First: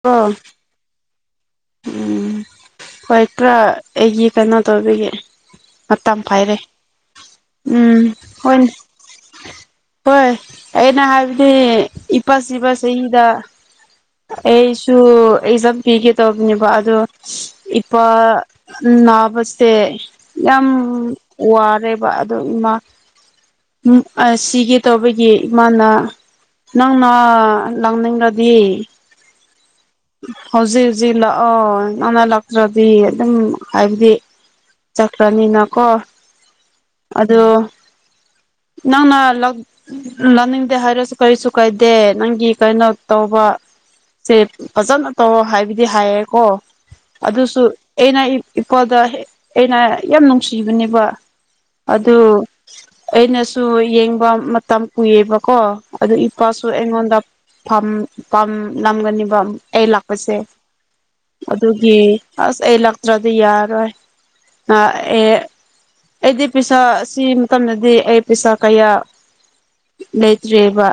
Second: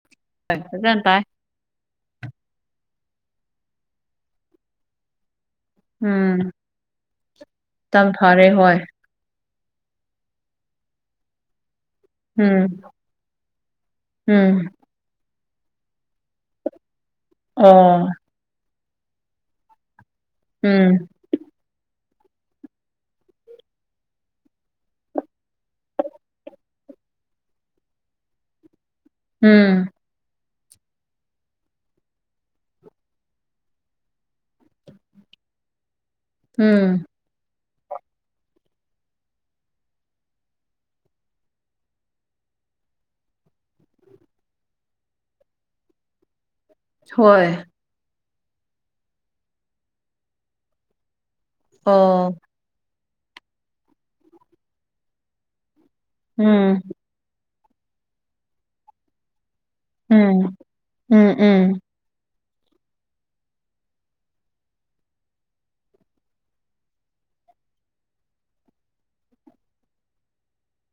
ꯄꯥ [unintelligible] ꯒ꯭ꯌꯥꯟ ꯇꯥꯏ ꯎꯝ ꯍꯣꯏ ꯈꯔ ꯑꯩꯒꯤ ꯀꯩꯅꯣ ꯇꯧꯕꯤꯒꯦ ꯃꯇꯝ ꯎꯝ ꯄꯥꯏꯔꯦ ꯎꯝ ꯇꯝ ꯐꯔꯦ ꯍꯣꯏꯅꯦ ꯍꯣꯏ ꯍꯣꯏ ꯑꯩꯅ ꯍꯥꯏꯕꯗꯤ ꯏꯞ__ ꯎꯝ ꯏꯄꯥꯁꯤꯕ ꯆꯍꯤꯗ ꯎꯝ ꯑꯩꯁꯨ ꯑꯦꯛꯖꯥꯝ ꯄꯤꯒꯦ ꯇꯧꯕꯅꯦꯕ ꯑꯗꯣ ꯏꯄꯥ ꯑꯣ ꯅꯥꯕꯁꯦ ꯌꯥꯝ ꯎꯝ ꯋꯥꯔꯦꯕ ꯑꯗꯣ ꯏꯃꯥ ꯎ ꯁꯤꯒ ꯇꯧꯕꯒꯤ ꯏꯃꯥꯅ ꯅꯪꯅ ꯂꯪꯅꯤꯡꯂꯗꯤ ꯎꯝ ꯍꯧꯖꯤꯛ ꯍꯧꯖꯤꯛ ꯂꯥꯛꯑꯣ ꯅꯪꯅ ꯂꯛꯇ꯭ꯔꯗꯤ ꯑꯗꯨꯝ ꯍꯥꯏꯕꯗꯤ ꯆꯀ꯭ꯔꯅꯤꯅ ꯀꯣ ꯎꯝ ꯑꯗꫭ ꯅꯪꯅ ꯂꯧ ꯂꯥꯅꯤꯡꯗꯦ ꯍꯥꯏꯔꯁꯨ ꯀꯔꯤꯁꯨ ꯀꯥꯏꯗꯦ ꯅꯪꯒꯤ ꯀꯩꯅꯣ ꯇꯧꯕ ꯁꯦ ꯐꯖꯅ ꯇꯧ ꯍꯥꯏꯕꯗꯤ ꯍꯥꯏꯌꯦꯀꯣ ꯍꯣꯏ ꯑꯗꯨꯁꯨ ꯑꯩꯅ ꯏꯄꯣꯗ ꯑꯩꯅ ꯌꯥꯝ ꯅꯨꯡꯁꯤꯕꯅꯦꯕ ꯑꯗꯨ ꯑꯣ ꯑꯩꯅꯁꯨ ꯌꯦꯡꯕ ꯃꯇꯝ ꯀꯨꯏꯌꯦꯕꯀꯣ ꯑꯗꯨ ꯏꯄꯥꯁꯨ ꯎꯝ ꯑꯩꯉꯣꯟꯗꯝ ꯅꯝꯒꯅꯤꯕ ꯑꯩ ꯂꯥꯛꯄꯁꯦ ꯎꯝ ꯎꯝ ꯎꯝ ꯑꯗꯨꯒꯤ ꯑꯁ ꯑꯦ ꯂꯛ ꯇꯔꯥꯗꯤ ꯌꯥꯔ ꯑꯣꯏ ꯑ ꯑꯦꯗꯤ ꯄꯩꯁꯥ ꯑꯁꯤ ꯃꯇꯝꯗꯗꯤ ꯑꯩ ꯄꯩꯁꯥ ꯀꯌꯥ ꯂꯩꯇ꯭ꯔꯤꯑꯕ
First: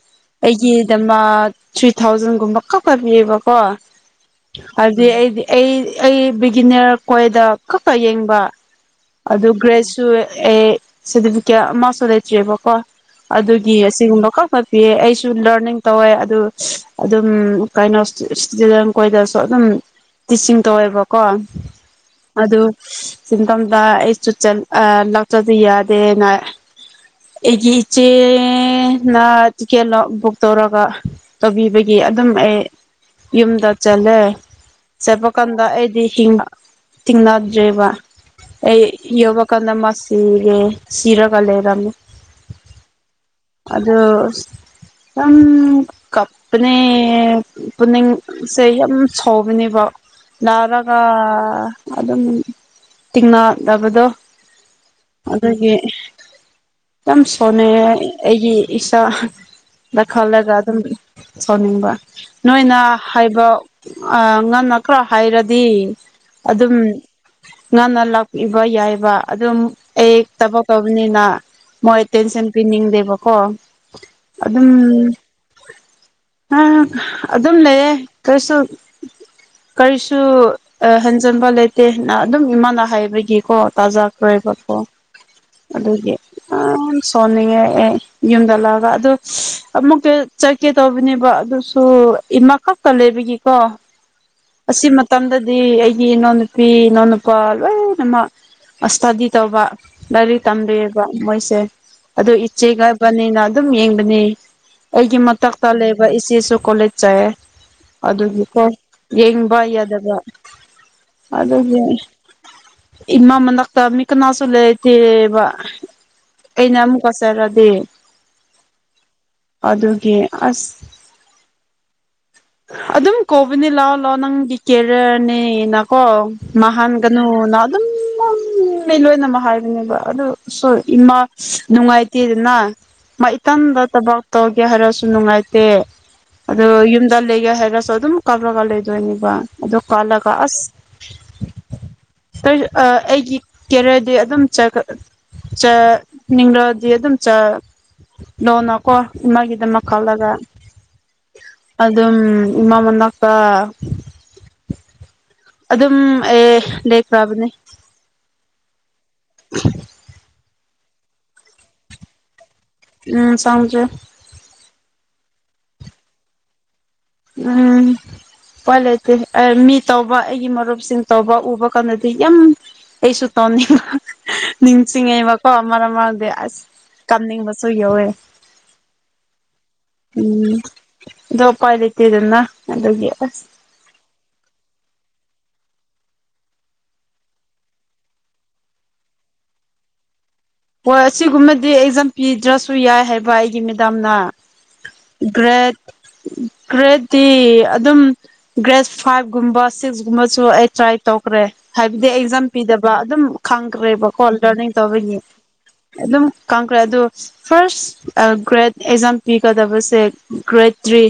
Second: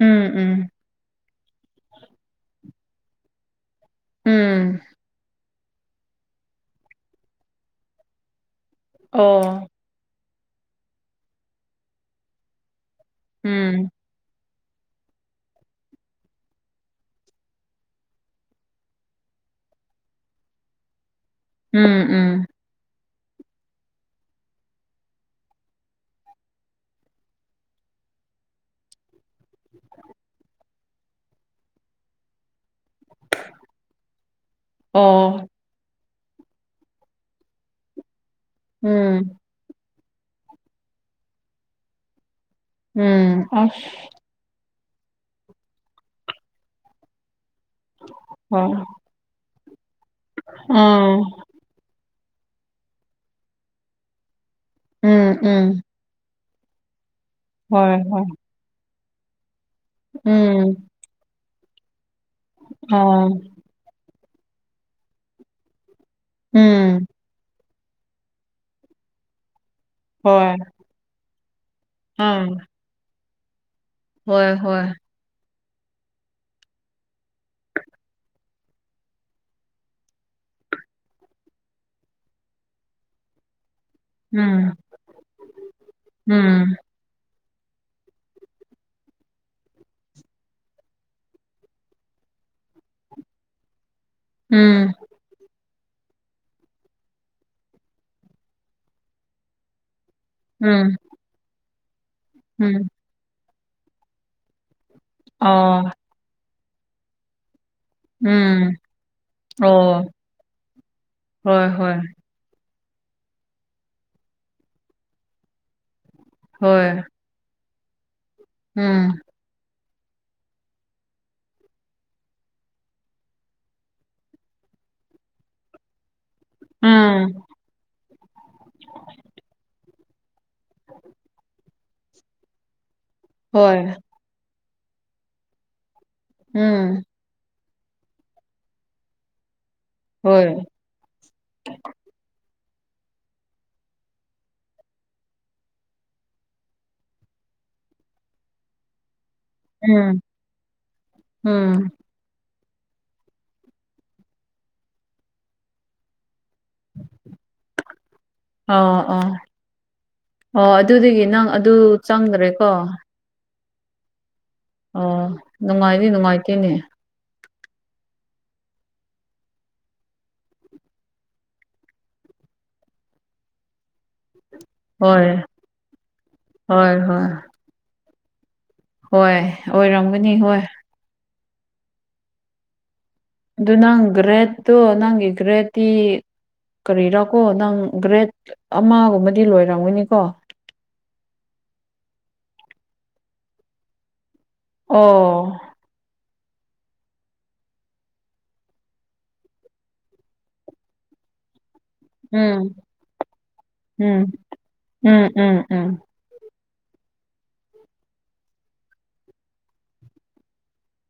ꯎꯝ ꯑꯩꯒꯤꯗꯃꯛ ꯊ꯭ꯔꯤ ꯊꯥꯎꯖꯟꯒꯨꯝꯕ ꯀꯛꯄ ꯄꯤꯕꯀꯣ ꯎꯝ ꯎꯝ ꯑꯗ ꯑꯩꯗꯤ ꯑꯩ ꯑꯩ ꯕꯤꯒꯤꯅꯔ ꯀꯣꯏꯗ ꯀꯛꯀ ꯌꯦꯡꯕ ꯑꯗꯨ ꯑꯣ ꯒ꯭ꯔꯦꯖ ꯁꯨ ꯑꯦ ꯁꯥꯔꯇꯤꯐꯤꯀꯦꯠ ꯑꯃꯁꯨ ꯂꯩꯇ꯭ꯔꯤꯕꯀꯣ ꯑꯗꯨꯒꯤ ꯎꯝ ꯑꯁꯤꯒꯨꯝꯕ ꯀꯣ ꯄꯤꯑ ꯑꯩꯁꯨ ꯂꯔꯅꯤꯡ ꯇꯧꯋꯦ ꯑꯗꯨ ꯑꯗꯨꯝ ꯀꯩꯅꯣ ꯏꯁꯨꯗ ꯑꯩꯈꯣꯏꯗꯁꯨ ꯑꯗꯨꯝ ꯇꯤꯆꯤꯡ ꯇꯧꯋꯦꯕꯀꯣ ꯎꯝ ꯎꯝ ꯑꯗꯨ ꯁꯤꯟꯊꯝꯗ ꯑꯩ ꯆ ꯂꯥꯎꯆꯗꯤ ꯌꯥꯗꯦꯅ ꯑꯩꯒꯤ ꯏꯆꯦꯅ ꯇꯤꯛꯀꯦꯠ ꯕꯨꯛ ꯇꯧꯔꯒ ꯇꯧꯕꯤꯕꯒꯤ ꯑꯗꯨꯝ ꯑꯦ ꯌꯨꯝꯗ ꯆꯠꯂꯦ ꯆꯠꯄ ꯑꯣ ꯀꯥꯟꯗ ꯑꯩꯗꯤ ꯍꯤꯡꯉ ꯇꯤꯡꯅꯗ꯭ꯔꯦꯕ ꯑꯩ ꯎꯝ ꯌꯕ ꯀꯗꯃꯁꯤꯒ ꯁꯤꯔꯒ ꯂꯩꯔꯝꯃ ꯎꯝ ꯑꯁ ꯑꯗꫭ ꯌꯥꯝ ꯀꯞꯄꯅꯦ ꯄꯨꯅꯤꯡꯁꯦ ꯍꯣꯏ ꯌꯥꯝ ꯁꯥꯎꯕꯅꯦꯕ ꯂꯅꯥꯔꯒ ꯑꯥ ꯑꯗꯨꯝ ꯇꯤꯡꯅꯗꯅꯕꯗꯣ ꯎꯝ ꯑꯗꯨꯒꯤ ꯎꯝ ꯌꯥꯝ ꯁꯣꯟꯅꯩ ꯍꯣꯏ ꯍꯣꯏ ꯑꯩꯒꯤ ꯏꯆꯥ ꯗ ꯈꯜꯂꯒ ꯎꯝ ꯑꯗꯨꯝ ꯁꯧꯅꯤꯡꯕ ꯅꯣꯏꯅ ꯑꯥ ꯍꯥꯏꯕ ꯑ ꯉꯟꯅ ꯈ꯭ꯔ ꯍꯥꯏꯔꯗꯤ ꯑꯗꯨꯝ ꯎꯝ ꯉꯟꯅ ꯂꯥꯛꯄꯤꯕ ꯌꯥꯏꯕ ꯑꯗꯨꯝ ꯑꯩ ꯍꯣꯏ ꯊꯕꯛ ꯇꯕꯅꯤꯅ ꯃꯣꯏ ꯇꯦꯟꯁꯟ ꯑꯥ ꯄꯤꯅꯤꯡꯗꯦꯕꯀꯣ ꯍꯣꯏ ꯍꯣꯏ ꯑꯗꯨꯝ ꯑ ꯑꯗꯨꯝ ꯂꯩꯌꯦ ꯀꯔꯤꯁꯨ ꯀꯔꯤꯁꯨ ꯍꯟꯖꯤꯟꯕ ꯂꯩꯇꯦ ꯑꯗꯨꯝ ꯏꯃꯥꯅ ꯍꯥꯏꯕꯒꯤꯀꯣ ꯇꯥꯖꯥ ꯎꯝ ꯑꯣꯏꯕꯀꯣ ꯑꯗꯨꯒꯤ ꯎꯝ ꯁꯣꯟꯅꯤꯡꯉꯦ ꯑꯦ ꯌꯨꯝꯗꯂꯥꯛꯑꯒ ꯑꯗꯨ ꯑꯃꯨꯛꯀ ꯆꯠꯀꯦ ꯇꯧꯕꯅꯦꯕ ꯑꯗꯨꯁꯨ ꯏꯃꯥ ꯈꯛꯇ ꯂꯩꯕꯒꯤꯀꯣ ꯑꯁꯤ ꯎꯝ ꯃꯇꯝꯗꯗꯤ ꯑꯩꯒꯤ ꯏꯅꯥꯎꯅꯨꯄꯤ ꯏꯅꯥꯎꯅꯨꯄꯥ ꯂꯣꯏꯅꯃꯛ ꯏꯁꯇꯥꯗꯤ ꯇꯧꯕ ꯂꯥꯏꯔꯤꯛ ꯎꯝ ꯇꯝꯕꯤꯕ ꯃꯣꯏꯁꯦ ꯑꯗꯨ ꯎꯝ ꯏꯆꯦꯒ ꯕꯅꯤꯅ ꯑꯗꯨꯝ ꯌꯦꯡꯕꯅꯤ ꯑꯩꯒꯤ ꯃꯊꯛꯇ ꯑꯣ ꯂꯩꯕ ꯏꯆꯦꯁꯨ ꯀꯣꯂꯦꯖ ꯆꯥꯏꯌꯦ ꯎꯝ ꯑꯗꯨꯒꯤꯀꯣ ꯌꯦꯡꯕ ꯑꯣ ꯌꯥꯗꯕ ꯍꯣꯏ ꯑꯗꯨꯒꯤ ꯍꯣꯏ ꯏꯃꯥ ꯃꯅꯥꯛꯇ ꯃꯤ ꯀꯅꯥꯁꯨ ꯂꯩꯇꯦꯕ ꯑꯩꯅ ꯍꯣꯏ ꯑꯃꯨꯛꯀ ꯆꯔꯗꯤ ꯎꯝ ꯑꯗꯨꯒꯤ ꯑꯁ ꯑꯗꯨꯝ ꯀꯣꯕꯤꯅꯤ ꯂꯥꯛꯑꯣ ꯂꯥꯛꯑꯣ ꯅꯪꯒꯤ ꯀꯦꯔꯤꯌꯔꯅꯤꯅ ꯀꯣ ꯎꯝ ꯃꯍꯥꯟꯒꯅꯨꯅꯥ ꯃꯤ ꯂꯣꯏꯅꯃꯛ ꯍꯥꯏꯕꯅꯦꯕ ꯑꯗꯨ ꯁꯣꯏ ꯏꯃꯥ ꯅꯨꯡꯉꯥꯏꯇꯦꯗꯅ ꯍꯣꯏ ꯃꯥꯏꯇꯟꯇ ꯊꯕꯛ ꯇꯧꯒꯦ ꯍꯥꯏꯔꯁꯨ ꯅꯨꯡꯉꯥꯏꯇꯦ ꯑꯗꯣ ꯎꯝ ꯌꯨꯝꯗ ꯂꯩꯒꯦ ꯍꯥꯏꯔꯁꯨ ꯑꯗꯨꯝ ꯀꯥꯞꯂꯒ ꯂꯩꯗꯣꯏꯅꯦꯕ ꯑꯗꯨꯣ ꯀꯥꯜꯂꯒ ꯍꯣꯏ ꯑꯁ ꯑ ꯑꯩꯒꯤ ꯀꯦꯔꯗꯤ ꯑꯗꯨꯝ ꯆꯥꯠ ꯆꯥ ꯅꯤꯡꯂꯣꯗꯤ ꯑꯗꯨꯝ ꯆꯥ ꯂꯣꯟꯅꯀꯣ ꯏꯃꯒꯤꯗꯃꯛ ꯎꯝ ꯈꯜꯂꯒ ꯎꯝ ꯑꯗꯨꯝ ꯃꯃꯥ ꯃꯅꯥꯛꯇ ꯑꯗꯨꯝ ꯑꯦ ꯂꯩꯦꯛꯈ꯭ꯔꯥꯕꯅꯦ ꯑꯣ ꯑꯣ ꯑꯣ ꯑꯗꯨꯗꯒꯤ ꯅꯪ ꯑꯗꯨ ꯆꯪꯗ꯭ꯔꯦꯀꯣ ꯎꯝ [unintelligible] ꯑꯣ ꯅꯨꯡꯉꯥꯏꯅꯤ ꯅꯨꯡꯉꯥꯏꯇꯦꯅꯦ ꯎꯝ ꯀꯏ ꯂꯩꯇꯦ ꯃꯤ ꯇꯧꯕ ꯑꯩꯒꯤ ꯃꯔꯨꯞꯁꯤꯡ ꯇꯧꯕ ꯎꯕ ꯀꯥꯟꯗꯗꯤ ꯌꯥꯝ ꯑꯩꯁꯨ ꯇꯣꯅꯤꯡꯕ ꯍꯣꯏ ꯅꯤꯡꯁꯤꯡꯉꯦꯕꯀꯣ ꯃꯔꯛ ꯃꯔꯗꯤ ꯑꯁ ꯍꯣꯏ ꯍꯣꯏ ꯀꯥꯅꯤꯡꯕꯁꯨ ꯌꯧꯋꯦ ꯍꯣꯏ ꯑꯣꯏꯔꯝꯒꯅꯤ ꯎꯝ ꯍꯣꯏ ꯗꯣ ꯎꯄꯥꯏ ꯂꯩꯏꯇꯦꯗꯅ ꯑꯗꯨꯗꯗꯒꯤ ꯑꯁ ꯑꯗꯨ ꯅꯪ ꯒ꯭ꯔꯦꯠꯇꯣ ꯅꯪꯒꯤ ꯒ꯭ꯔꯦꯠꯇꯤ ꯀꯔꯤꯔꯥꯀꯣ ꯅꯪ ꯒ꯭ꯔꯦꯠ ꯑꯃꯒꯨꯝꯕꯗꯤ ꯂꯣꯏꯔꯝꯒꯅꯤꯀꯣ ꯍꯣꯏ ꯑꯁꯤꯒꯨꯝꯕꯗꯤ ꯑꯦꯛꯖꯥꯝ ꯄꯤꯗ꯭ꯔꯁꯨ ꯌꯥꯏ ꯍꯥꯏꯕ ꯑꯩꯒꯤ ꯃꯦꯗꯥꯝꯅ ꯑꯣ ꯒ꯭ꯔꯦꯠ ꯒ꯭ꯔꯦꯠꯇꯤ ꯑꯗꯨꯝ ꯒ꯭ꯔꯦꯗ ꯐꯥꯏꯚ ꯨꯝꯕ ꯁꯤꯛꯁꯒꯨꯝꯕꯁꯨ ꯑꯩ ꯇ꯭ꯔꯥꯏ ꯇꯧꯈ꯭ꯔꯦ ꯍꯥꯏꯕꯗꯤ ꯑꯦꯛꯖꯥꯝ ꯎꯝ ꯄꯤꯗꯕ ꯑꯗꯨꯝ ꯎꯝ ꯈꯪꯈ꯭ꯔꯦꯕꯀꯣ ꯂꯔꯅꯤꯡ ꯇꯧꯕꯒꯤ ꯎꯝ ꯎꯝ ꯎꯝ ꯑꯗꯨꯝ ꯀꯪꯈ꯭ꯔꯦ ꯑꯗꯨ ꯐꯥꯔꯁ ꯒ꯭ꯔꯦꯠ ꯑꯦꯛꯖꯥꯝ ꯄꯤꯒꯗꯕꯁꯦ ꯒ꯭ꯔꯦꯠ ꯊ꯭ꯔꯤ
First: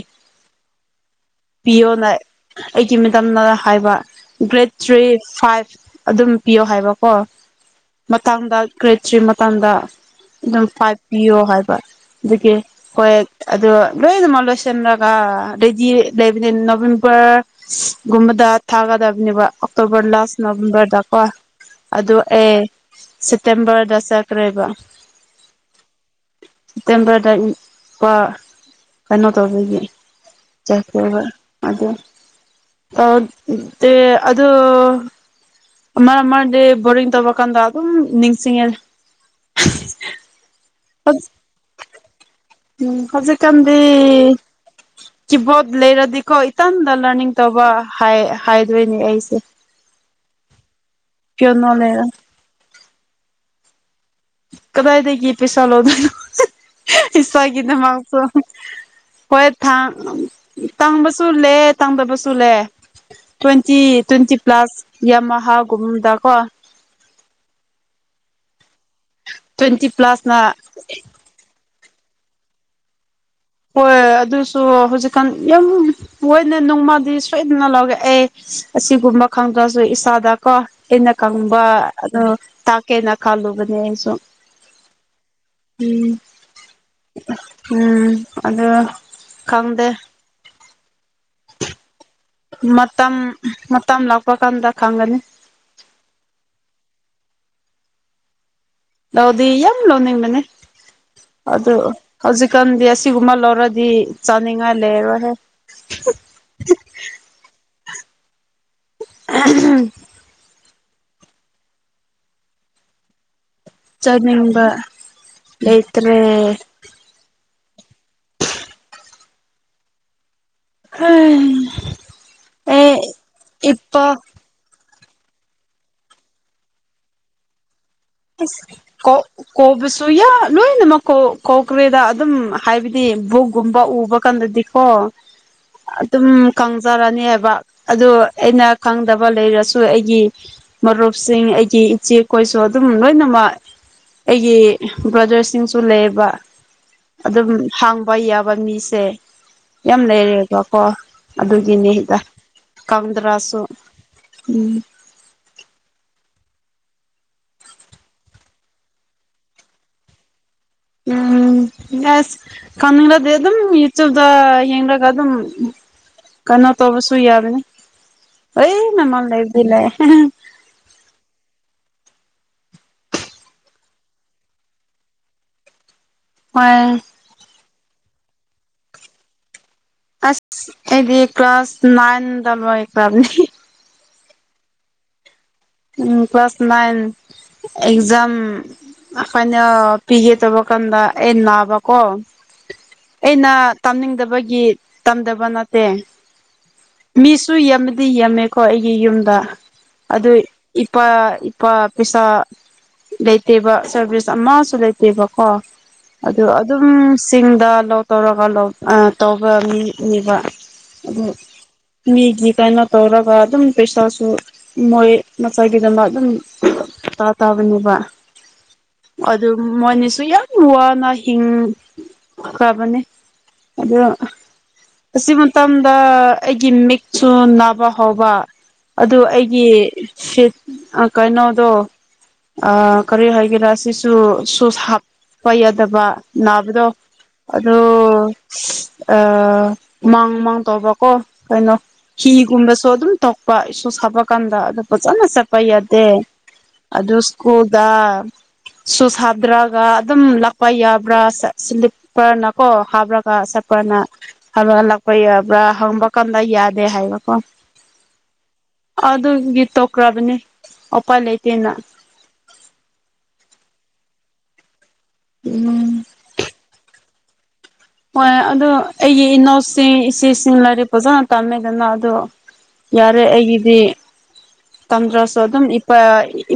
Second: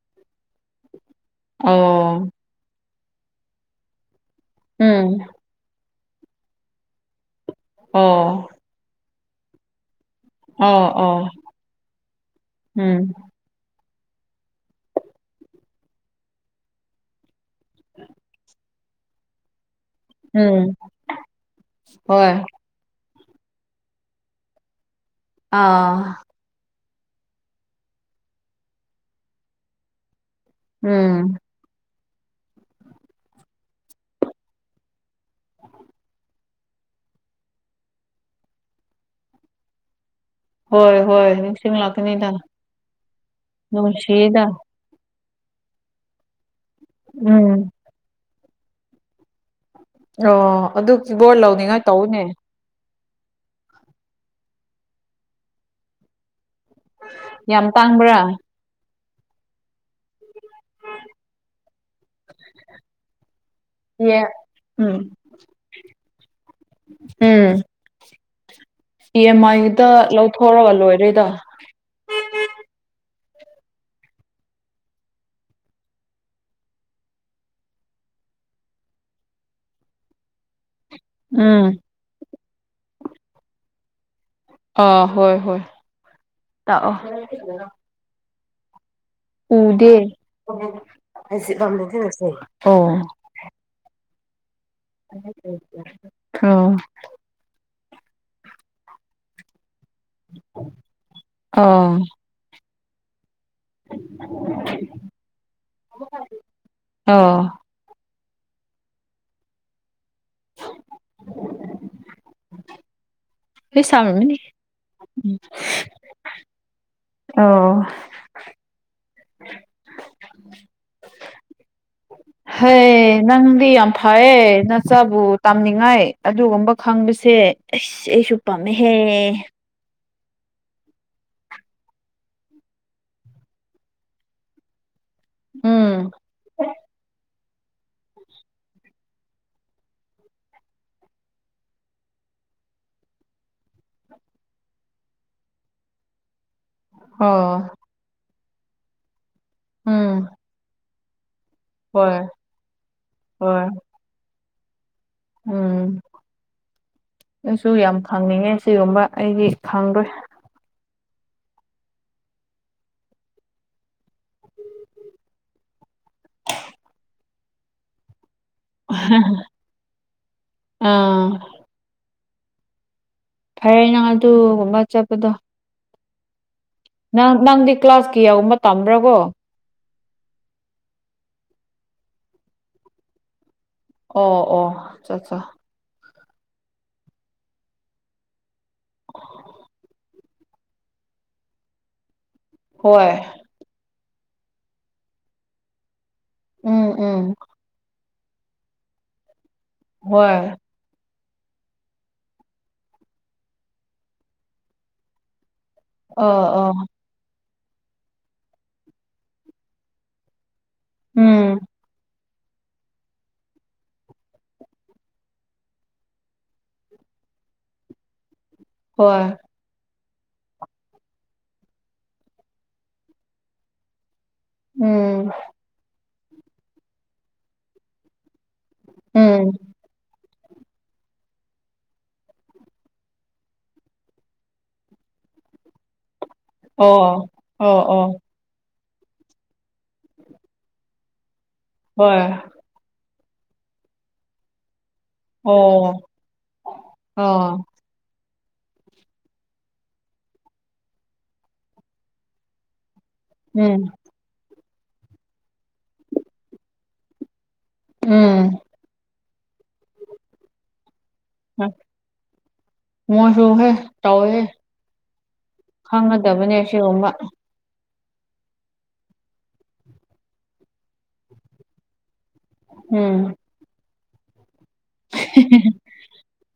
ꯄꯤꯌꯣꯅ ꯑꯣ ꯑꯩꯒꯤ ꯃꯇꯝꯅ ꯍꯥꯏꯕ ꯒ꯭ꯔꯦꯠ ꯊ꯭ꯔꯤ ꯎꯝ ꯐꯥꯏꯚ ꯑꯗꯨꯝ ꯄꯤꯌꯣ ꯍꯥꯏꯕꯀꯣ ꯑꯣ ꯃꯇꯥꯡꯗ ꯀ꯭ꯔꯦꯠꯁ꯭ꯔꯤ ꯃꯇꯥꯡꯗ ꯑꯗꯨꯝ ꯑꯣ ꯄꯥꯏꯚ ꯑꯣ ꯄꯤꯌꯣ ꯍꯥꯏꯕ ꯑꯗꯒꯤ ꯎꯝ ꯍꯣꯏ ꯑꯗꯣ ꯂꯣꯏꯑꯗꯨꯃꯛ ꯂꯣꯏꯁꯤꯟꯔꯒ ꯑꯗꯥꯏꯗꯤ ꯂꯩꯕꯅꯤ ꯅꯣꯕꯦꯝꯕꯔ ꯁ ꯒꯨꯝꯕꯗ ꯊꯥꯒꯗꯕꯅꯦꯕ ꯑꯣꯛꯇꯣꯕꯔ ꯂꯥꯁ ꯎꯝ ꯅꯕꯦꯝꯕꯔꯗꯀꯣ ꯑꯗꯨꯣ ꯍꯣꯏ ꯑꯦ ꯁꯦꯞꯇꯦꯝꯕꯔꯗ ꯆꯈ꯭ꯔꯦꯕ ꯑꯥ ꯁꯦꯞꯇꯦꯝꯕꯔꯗ ꯂꯄꯥ ꯀꯩꯅꯣ ꯇꯧꯕꯖꯒꯤ ꯕ ꯎꯝ ꯑꯗꯨꯗꯦ ꯄꯇꯦ ꯑꯗꯨ ꯑꯃ ꯑꯃꯗꯤ ꯕꯣꯔꯤꯡ ꯇꯧꯕꯔꯀꯥꯟꯗ ꯑꯗꯨꯝ ꯅꯤꯡꯁꯤꯡꯉꯦ ꯍꯣꯏ ꯍꯣꯏ ꯅꯤꯡꯁꯤꯡ ꯂꯥꯛꯀꯅꯤꯗꯅ ꯎꯝ ꯍꯧꯖꯤꯛ ꯀꯥꯟꯗꯤ ꯀ ꯠ ꯂꯩꯦꯔꯥꯗꯤꯀ ꯈꯤꯇꯟꯗ ꯂꯔꯅꯤꯡ ꯇꯧꯕ ꯎꯝ ꯍꯥꯏꯗꯣꯏꯅꯦ ꯑꯩꯁꯦ ꯑꯣ ꯑꯗꯨ ꯀꯤꯕꯣꯔꯗ ꯄꯤꯌꯥꯅꯣ ꯂꯧꯅꯤꯡꯉꯥꯏ ꯂꯩꯔ ꯇꯧꯅꯦ ꯀꯗꯥꯏꯗꯒꯤ ꯄꯩꯁꯥ ꯂꯧꯗꯣꯏꯅꯣ ꯌꯥꯝ ꯏꯁꯥꯒꯤꯗꯃꯛꯁꯨ ꯇꯥꯡꯕ꯭ꯔꯥ ꯍꯣꯏ ꯇꯥꯡꯕꯁꯨ ꯂꯩ ꯇꯥꯡꯗꯕꯁꯨ ꯂꯩ ꯇ꯭ꯋꯦꯟꯇꯤ ꯌꯦ ꯇ꯭ꯋꯦꯟꯇꯤ ꯄ꯭ꯂꯥꯁ ꯎꯝ ꯌꯥꯝ ꯍꯥꯎꯒꯨꯝꯗ ꯀꯣ ꯎꯝ ꯏ ꯑꯦꯝ ꯇ꯭ꯋꯦꯟꯇꯤ ꯑꯥꯏꯗ ꯄ꯭ꯂꯁꯅ ꯂꯧꯊꯣꯔꯒ ꯂꯣꯏꯔꯦꯗ ꯍꯣꯏ ꯑꯗꯨꯁꯨ ꯍꯧꯖꯤꯛꯀꯥꯟ ꯌꯥꯝ ꯃꯣꯏꯅ ꯅꯣꯡꯃꯗꯤ ꯁꯣꯏꯗꯅ ꯂꯧꯒꯦ ꯑꯦ ꯑꯁꯤꯒꯨꯝꯕ ꯈꯪꯗ꯭ꯔꯁꯨ ꯏꯁꯥꯗ ꯀꯣ ꯑꯩꯅ ꯀꯪꯕ ꯎꯝ ꯑꯗꯨ ꯇꯥꯛꯀꯦꯅ ꯈꯥꯜꯂꯨꯕꯅꯦ ꯑꯩꯁꯨ ꯑꯥ ꯍꯣꯏ ꯍꯣꯏ ꯎꯝ ꯂꯥꯛꯑꯣ ꯑꯗ ꯎꯗꯦ ꯑꯣ ꯃꯇꯝ ꯃꯇꯝ ꯂꯥꯛꯄ ꯀꯥꯟꯗ ꯈꯪꯒꯅꯤ ꯑ [unintelligible] ꯂꯧꯗꯤ ꯌꯥꯝ ꯂꯧꯅꯤꯡꯕꯅꯤ ꯑꯗꯨ ꯑꯣ ꯍꯧꯖꯤꯛꯀꯥꯟꯗꯤ ꯑꯁꯤꯒꯨꯝꯕ ꯂꯧꯔ ꯗꯤ ꯆꯥꯅꯤꯡꯉꯥꯏ ꯂꯩꯔꯣꯏꯍꯦ ꯑꯣ [unintelligible] [unintelligible] ꯆꯥꯅꯤꯡꯕ ꯂꯩꯇ꯭ꯔꯦ ꯑꯣ [unintelligible] ꯑꯦ ꯍꯩ ꯅꯪꯗꯤ ꯌꯥꯝ ꯏꯄꯥ ꯐꯌꯦ ꯅꯪ ꯆꯥꯕꯨ ꯇꯝꯅꯤꯡꯉꯥꯏ ꯑꯗꯨꯒꯨꯝꯕ ꯈꯪꯕꯁꯦ ꯑꯩꯁ ꯑꯩꯁꯨ ꯄꯥꯝꯃꯦꯍꯦ ꯀꯧꯕꯁꯨ ꯌꯥꯝ ꯂꯣꯏꯅꯃꯛ ꯀꯣꯀ꯭ꯔꯦꯗ ꯑꯗꯨꯝ ꯍꯥꯏꯕꯗꯤ ꯕꯨꯛꯀꯨꯝꯕ ꯎꯕ ꯀꯥꯟꯗꯗꯤꯀꯣ ꯎꯝ ꯑꯗꯨꯝ ꯈꯪꯖꯔꯅꯦꯕ ꯑꯗꯨ ꯑꯩꯅ ꯈꯪꯗꯕ ꯂꯩꯔꯁꯨ ꯑꯩꯒꯤ ꯃꯔꯨꯞꯁꯤꯡ ꯑꯩꯒꯤ ꯏꯆꯦ ꯀꯣꯏꯁꯨ ꯗꯨꯝ ꯂꯣꯏꯅꯃꯛ ꯑꯩꯒꯤ ꯕ꯭ꯔꯗ꯭ꯔꯁꯤꯡꯁꯨ ꯂꯩꯌꯦꯕ ꯑꯗꯨꯝ ꯑꯣ ꯍꯥꯡꯕ ꯌꯥꯕ ꯃꯤꯁꯦ ꯌꯥꯝ ꯎꯝ ꯂꯩꯔꯦꯕꯀꯣ ꯑꯗꯨꯒꯤꯅꯦꯗ ꯍꯣꯏ ꯀꯪꯗ꯭ꯔꯥꯁꯨ ꯍꯣꯏ ꯎꯝ ꯎꯝ ꯑꯩꯁꯨ ꯌꯥꯝ ꯈꯪꯅꯤꯡꯉꯦ ꯁꯤꯒꯨꯝꯕ ꯑꯩꯗꯤ ꯈꯪꯗꯦ ꯎꯝ ꯌꯥꯁ ꯀꯥꯟꯅꯗꯦ ꯑꯗꯨꯝ ꯌꯨꯇꯨꯞꯇ ꯌꯦꯡꯂꯒ ꯑꯗꯨꯝ ꯀꯩꯅꯣ ꯇꯣꯕꯁꯨ ꯌꯥꯗꯦꯅꯦ ꯑꯩꯃꯃꯜ [unintelligible] ꯂꯩꯕꯗꯤ ꯂꯩ ꯑꯥ ꯐꯩ ꯅꯪ ꯑꯗꯨꯒꯨꯝꯕ ꯆꯠꯄꯗꯣ ꯍꯣꯏ ꯅꯪ ꯅꯪꯗꯤ ꯀ꯭ꯂꯥꯁꯀꯤ ꯌꯧꯃ ꯇꯝꯕ꯭ꯔꯀꯣ ꯑꯁ ꯑꯩꯗꯤ ꯀ꯭ꯂꯥꯁ ꯅꯥꯏꯟꯗ ꯗꯨꯃꯥꯏ ꯇꯝꯅꯤ ꯑꯣ ꯑꯣ ꯆꯥ ꯆꯥ ꯎꯝ ꯀ꯭ꯂꯥꯁ ꯅꯥꯏꯟ ꯑꯦꯛꯖꯥꯝ ꯐꯥꯏꯅꯦꯜ ꯄꯤꯒꯦ ꯇꯧꯕ ꯀꯥꯟꯗ ꯑꯦ ꯅꯥꯕꯀꯣ ꯍꯣꯏ ꯑꯩꯅ ꯇꯝꯅꯤꯡꯗꯕꯒꯤ ꯇꯝꯗꯕ ꯅꯠꯇꯦ ꯎꯝ ꯎꯝ ꯃꯤꯁꯨ ꯗꯤ ꯌꯥꯝꯃꯦꯀꯣ ꯑꯩꯒꯤ ꯌꯨꯝꯗ ꯑꯗꯨ ꯍꯣꯏ ꯏꯄꯥ ꯏꯄꯥ ꯄꯩꯁꯥ ꯂꯩꯇꯦꯕ ꯁꯔꯚꯤꯁ ꯑꯃꯁꯨ ꯂꯩꯇꯦꯕ ꯀꯣ ꯑꯗꯨ ꯑꯥ ꯑꯥ ꯑꯗꯨꯝ ꯆꯤꯡꯗ ꯂꯧ ꯇꯧꯔꯒ ꯂꯧ ꯇꯧꯕ ꯃꯤꯅꯦꯕ ꯑ ꯎꯝ [unintelligible] ꯃꯤꯒꯤ ꯀꯧꯅꯣ ꯇꯧꯔꯒ ꯑꯗꯨꯝ ꯄꯩꯁꯥꯁꯨ ꯃꯣꯏ ꯃꯆꯥꯥꯏꯒꯤꯗꯃꯛ ꯑꯗꯨꯝ ꯇꯥ ꯇꯥꯕꯅꯦꯕ ꯍꯣꯏ ꯑꯗꯨ ꯃꯣꯏꯅꯤꯁꯨ ꯌꯥꯝ ꯋꯥꯅ ꯍꯤꯡ ꯐꯕꯅꯤ ꯑꯗꯨ ꯎꯝ ꯑꯁꯤ ꯃꯇꯝꯗ ꯑꯩꯒꯤ ꯃꯤꯛꯁꯨ ꯅꯥꯕ ꯍꯧꯕ ꯑꯗꯨ ꯎꯝ ꯑꯩꯒꯤ ꯁꯤꯠ ꯀꯩꯅꯣꯗꯣ ꯀꯔꯤ ꯍꯥꯏꯒꯦꯔꯥ ꯁꯤꯁꯨ ꯁꯨꯁ ꯍꯥꯞꯄ ꯌꯥꯗꯕ ꯅꯥꯕꯗꯣ ꯑꯣ ꯑꯗꯣ ꯑꯣ ꯑꯣ ꯑ ꯎꯃꯥꯡ ꯎꯃꯥꯡ ꯇꯧꯕꯀꯣ ꯀꯩꯅꯣ ꯍꯣꯏ ꯍꯤꯒꯨꯝꯕꯁꯨ ꯑꯗꯨꯝ ꯇꯣꯛꯄ ꯁꯨꯁ ꯍꯥꯞꯄ ꯀꯥꯟꯗ ꯑꯗꯨ ꯐꯖꯅ ꯆꯠꯄ ꯑꯣ ꯌꯥꯗꯦ ꯑꯗꯨ ꯁ꯭ꯀꯨꯜ ꯑꯣ ꯗꯥ ꯁꯨꯁ ꯍꯥꯞꯇ꯭ꯔꯒ ꯑꯗꯨꯝ ꯂꯥꯛꯄ ꯌꯥꯕ꯭ꯔꯥ ꯁꯂꯤꯞꯄꯔꯅ ꯀꯣ ꯍꯥꯞꯔꯛ ꯎꯝ ꯁꯄꯔꯅ ꯍꯥꯞꯍꯜꯂꯥꯛꯄ ꯌꯥꯕ꯭ꯔꯥ ꯍꯪꯕ ꯀꯥꯟꯗ ꯌꯥꯗꯦ ꯍꯥꯏꯕꯀꯣ꯫ ꯎꯝ ꯑꯗꯨꯒꯤ ꯇꯣꯈ꯭ꯔꯥꯕꯅꯤ ꯑꯣꯄꯥꯏ ꯂꯩ ꯃꯣꯏꯁꯨꯨꯍꯦ ꯇꯧꯍꯦ ꯎꯝ ꯈꯪꯉ ꯗꯕꯅꯦ ꯁꯤꯒꯨꯝꯕꯥ ꯍꯣꯏ ꯑꯗꯣ ꯑꯩꯒꯤ ꯏꯅꯥꯎꯁꯤꯡ ꯏꯆꯦꯁꯤꯡ ꯂꯥꯏꯔꯤꯛ ꯐꯖꯅ ꯇꯝꯃꯦꯗꯅ ꯑꯗꯣ ꯌꯥꯔꯦ ꯎꯝ ꯑꯩꯒꯤꯗꯤ ꯇꯝꯗ꯭ꯔꯁꯨ ꯑꯗꯨꯝ ꯏ ꯑ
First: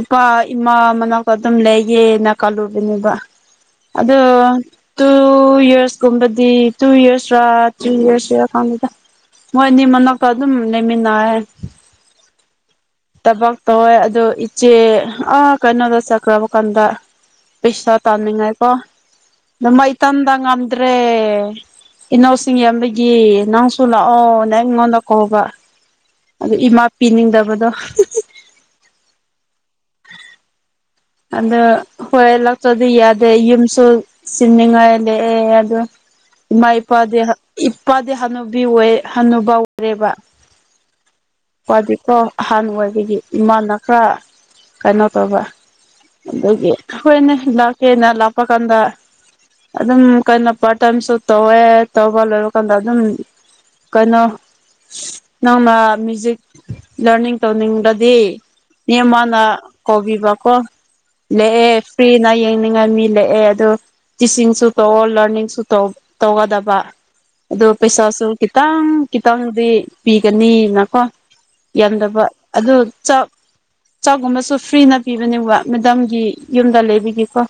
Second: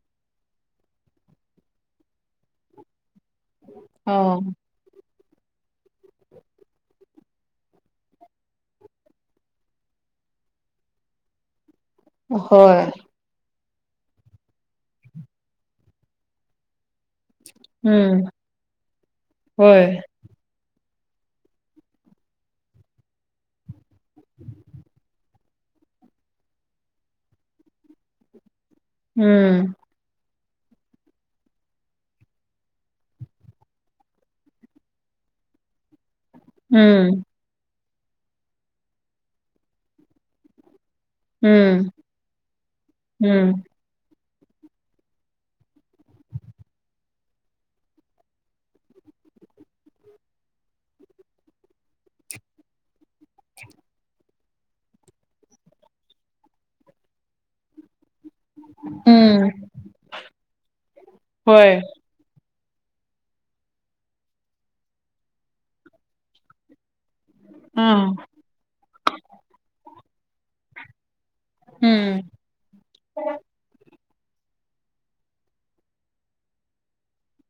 ꯏꯄꯥ ꯏꯃꯥ ꯃꯅꯥꯛꯇ ꯑꯗꯨꯝ ꯂꯩꯒꯦꯅ ꯀꯜꯂꯨꯕꯅꯤꯕ꯫ ꯑꯗꯨ ꯑꯣ ꯇꯨ ꯌꯔꯁꯀꯨꯝꯕꯗꯤ ꯇꯨ ꯌꯤꯔꯁꯔꯥ ꯇ꯭ꯔꯤ ꯏꯔꯁꯔ ꯈꯪꯗꯦꯗ꯫ ꯃꯣꯏꯅꯤ ꯃꯅꯥꯛꯇ ꯑꯗꯨꯝ ꯂꯩꯃꯤꯟꯅꯔꯦ꯫ ꯍꯣꯏ ꯊꯕꯛ ꯇꯧꯋꯦ ꯑꯗꯨ ꯏꯆꯦ ꯑꯥ ꯀꯩꯅꯣꯗ ꯆꯠꯈ꯭ꯔꯕ ꯀꯥꯟꯗ ꯄꯩꯁꯥ ꯎꯝ ꯇꯥꯅꯤꯡꯉꯥꯏꯀꯣ ꯗ ꯃꯩ ꯍꯣꯏ ꯇꯟꯗ ꯉꯝꯗ꯭ꯔꯦ ꯏꯅꯧꯁꯤꯡ ꯌꯥꯝꯕꯒꯤ ꯅꯪꯁꯨ ꯂꯥꯛꯑꯣ ꯅꯪ ꯑꯩꯉꯣꯟꯗ ꯀꯧꯕ꯫ ꯑꯗ ꯏꯃꯥ ꯄꯤꯅꯤꯡꯗꯕꯗꯣ ꯎꯝ ꯑꯗꯣ ꯍꯣꯏ ꯂꯥꯛꯇꯗꯤ ꯌꯥꯗꯦ ꯌꯨꯝꯁꯨ ꯆꯤꯅꯤꯉꯥꯏ ꯂꯦ ꯑꯦ ꯑꯗꯨ ꯏꯃꯥ ꯏꯄꯥꯗꯤ ꯎꯝ ꯍꯥ ꯏꯄꯥꯗꯤ ꯍꯅꯨꯕꯤ ꯑꯣꯏ ꯍꯅꯨꯕ ꯑꯣꯏꯔꯦꯕ꯫ ꯎꯝ ꯏꯄꯥꯗꯤꯀꯣ ꯑꯍꯥꯟ ꯑꯣꯏꯕꯒꯤ ꯎꯝ ꯏꯃꯥꯅ ꯈ꯭ꯔ ꯀꯩꯅꯣ ꯇꯧꯕ ꯑꯗꯨꯒꯤ ꯑꯩꯈꯣꯏꯅꯦ ꯂꯥꯛꯀꯦꯅ ꯂꯥꯞꯄ ꯀꯥꯟꯗ ꯑꯗꯨꯝ ꯀꯩꯅꯣ ꯄꯥꯔꯠ ꯇꯥꯏꯝꯁꯨ ꯇꯧꯋꯦ ꯇꯧꯕ ꯂꯣꯏꯕ ꯀꯥꯟꯗ ꯑꯗꯨꯝ ꯀꯩꯅꯣ ꯅꯪꯅ ꯃ꯭ꯌꯨꯖꯤꯛ ꯂꯔꯅꯤꯡ ꯇꯧꯅꯤꯡꯂꯥꯗꯤ ꯃꯤ ꯑꯃꯅ ꯎꯝ ꯀꯧꯕꯤꯕ ꯀꯣ꯫ ꯂꯦꯛꯑꯦ ꯍꯣꯏ ꯐ꯭ꯔꯤꯅ ꯌꯦꯡꯅꯤꯡꯉꯥꯏ ꯃꯤ ꯂꯦꯛꯑꯦ ꯑꯗꯨ ꯇꯤꯆꯤꯡꯁꯨ ꯇꯧꯑꯣ ꯂꯔꯅꯤꯡꯁꯨ ꯇꯧ ꯇꯧꯒꯗꯕ꯫ ꯑꯗꯣ ꯎꯝ ꯄꯩꯁꯥꯁꯨ ꯈꯤꯇꯪ ꯈꯤꯇꯪꯗꯤ ꯄꯤꯒꯅꯤꯅꯀꯣ꯫ ꯎꯝ ꯌꯥꯝꯗꯕ ꯑꯗꯨ ꯆꯥꯛ ꯆꯥꯛꯒꯨꯝꯕꯁꯨ ꯐ꯭ꯔꯤꯅ ꯄꯤꯕꯅꯦ ꯋꯥ ꯃꯦꯗꯥꯝꯒꯤ ꯌꯨꯝꯗ ꯂꯩꯕꯤꯒꯤꯀꯣ [unintelligible]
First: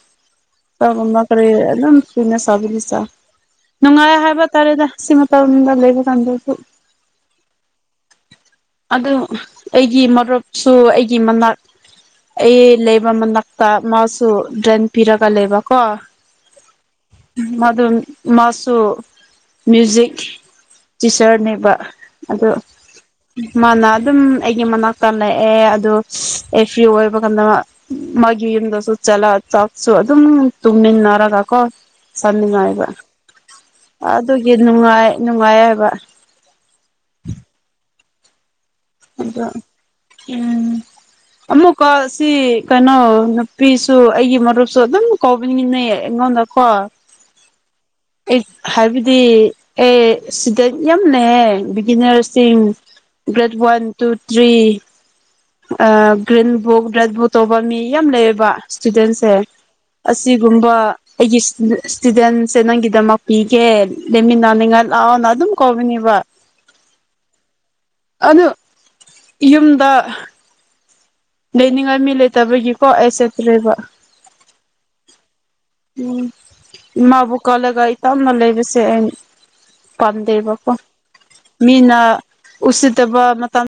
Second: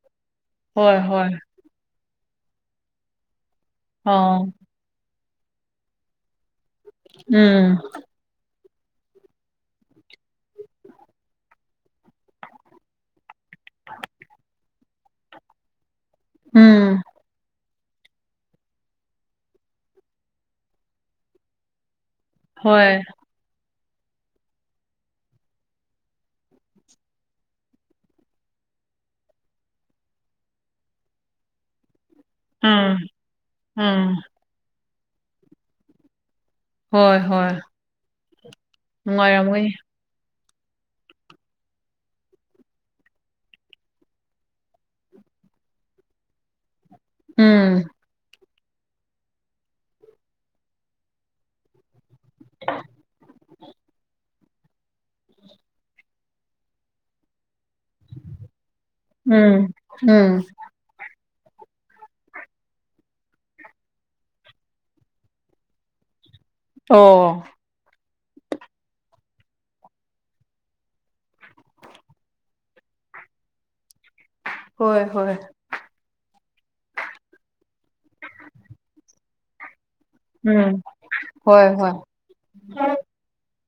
ꯍꯣꯏ ꯍꯣꯏ ꯑꯗꯨꯝ [unintelligible] ꯅꯨꯡꯉꯥꯏ ꯑ ꯍꯥꯏꯕ ꯎꯝ ꯇꯥꯔꯦꯗ ꯁꯤ ꯃꯇꯝꯗ ꯂꯩꯕ ꯀꯥꯟꯗꯁꯨ꯫ ꯎꯝ ꯑꯗꯨ ꯑꯩꯒꯤ ꯃꯔꯨꯞꯁꯨ ꯑꯩꯒꯤ ꯃꯅꯥꯛ ꯑꯩ ꯂꯩꯕ ꯃꯅꯥꯛꯇ ꯃꯥꯁꯨ ꯔꯦꯟꯠ ꯄꯤꯔꯒ ꯂꯩꯕꯀꯣ꯫ ꯎꯝ ꯃꯗꯨ ꯃꯥꯁꯨ ꯃ꯭ꯌꯨꯖꯤꯛ ꯇꯤꯆꯔꯅꯦꯕ ꯑꯗꯨ ꯍꯣꯏ ꯃꯥꯅ ꯑꯗꯨꯝ ꯑꯩꯒꯤ ꯃꯅꯥꯛꯇ ꯂꯦꯛꯑꯦ ꯑꯗꯨ ꯑꯩ ꯐ꯭ꯔꯤ ꯑꯣꯏꯕ ꯀꯥꯟꯗ ꯃꯥꯒꯤ ꯌꯨꯝꯗꯁꯨ ꯆꯠꯂ ꯆꯥꯛꯁꯨ ꯑꯗꯨꯝ ꯇꯨꯝꯃꯤꯟꯅꯔꯒ ꯀꯣ ꯆꯝꯅꯤꯡꯉꯥꯏꯕ ꯎꯝ ꯎꯝ ꯑꯗꯨꯒꯤ ꯅꯨꯡꯉꯥꯏ ꯅꯨꯡꯉꯥꯏ ꯍꯥꯏꯕ꯫ ꯍꯣꯏ ꯍꯣꯏ ꯑꯗꯣ ꯅꯨꯡꯉꯥꯏꯔꯝꯒꯅꯤ꯫ ꯎꯝ ꯑꯃꯨꯛꯀ ꯁꯤ ꯀꯩꯅꯣ ꯅꯨꯄꯤꯁꯨ ꯑꯩꯒꯤ ꯃꯔꯨꯞꯁꯨ ꯑꯗꯨꯝ ꯀꯧꯕꯅꯤꯅꯩ ꯑꯩꯉꯣꯟꯗ ꯍꯣꯏ ꯎꯝ ꯑꯩ ꯍꯥꯏꯕꯗꯤ ꯑꯦꯁꯤꯗ ꯌꯥꯝꯅꯍꯦ ꯕꯤꯒꯤꯅꯔꯁꯤꯡ ꯒꯔ꯭ꯦꯗ ꯋꯥꯟ ꯇꯨ ꯇ꯭ꯔꯤ ꯑ ꯒ꯭ꯔꯤꯟꯕꯨꯛ ꯇ ꯑꯗꯨ ꯇꯧꯕ ꯃꯤ ꯌꯥꯝ ꯂꯩꯌꯦꯕ ꯁꯇꯨꯗꯦꯟꯠꯁꯦ ꯎꯝ ꯎꯝ ꯑꯁꯤꯒꯨꯝꯕ ꯑꯩꯒꯤ ꯏꯁꯇꯨꯗꯦꯟꯁꯦ ꯅꯪꯒꯤꯗꯝꯛ ꯄꯤꯒꯦ ꯂꯩꯃꯤꯟꯅꯅꯤꯡꯉ ꯂꯥꯎꯅ ꯑꯗꯨꯝ ꯀꯧꯕꯅꯤꯕ ꯑꯣ ꯑꯗꯣ ꯌꯨꯝꯗ ꯂꯩꯅꯤꯡꯉꯥꯏ ꯃꯤ ꯂꯩꯇꯕꯒꯤꯀꯣ ꯑꯩ ꯆꯦꯠꯇ꯭ꯔꯦꯕ ꯍꯣꯏ ꯍꯣꯏ ꯎꯝ ꯏꯃꯥꯕꯨ ꯀꯜꯂꯒ ꯑꯩ ꯇꯞꯅ ꯂꯩꯕꯁꯦ ꯑꯩꯩ ꯄꯥꯝꯗꯦꯔꯕꯣ ꯎꯝ ꯍꯣꯏ ꯍꯣꯏ ꯃꯤꯅ ꯎꯁꯤꯗꯕ ꯃꯇꯝ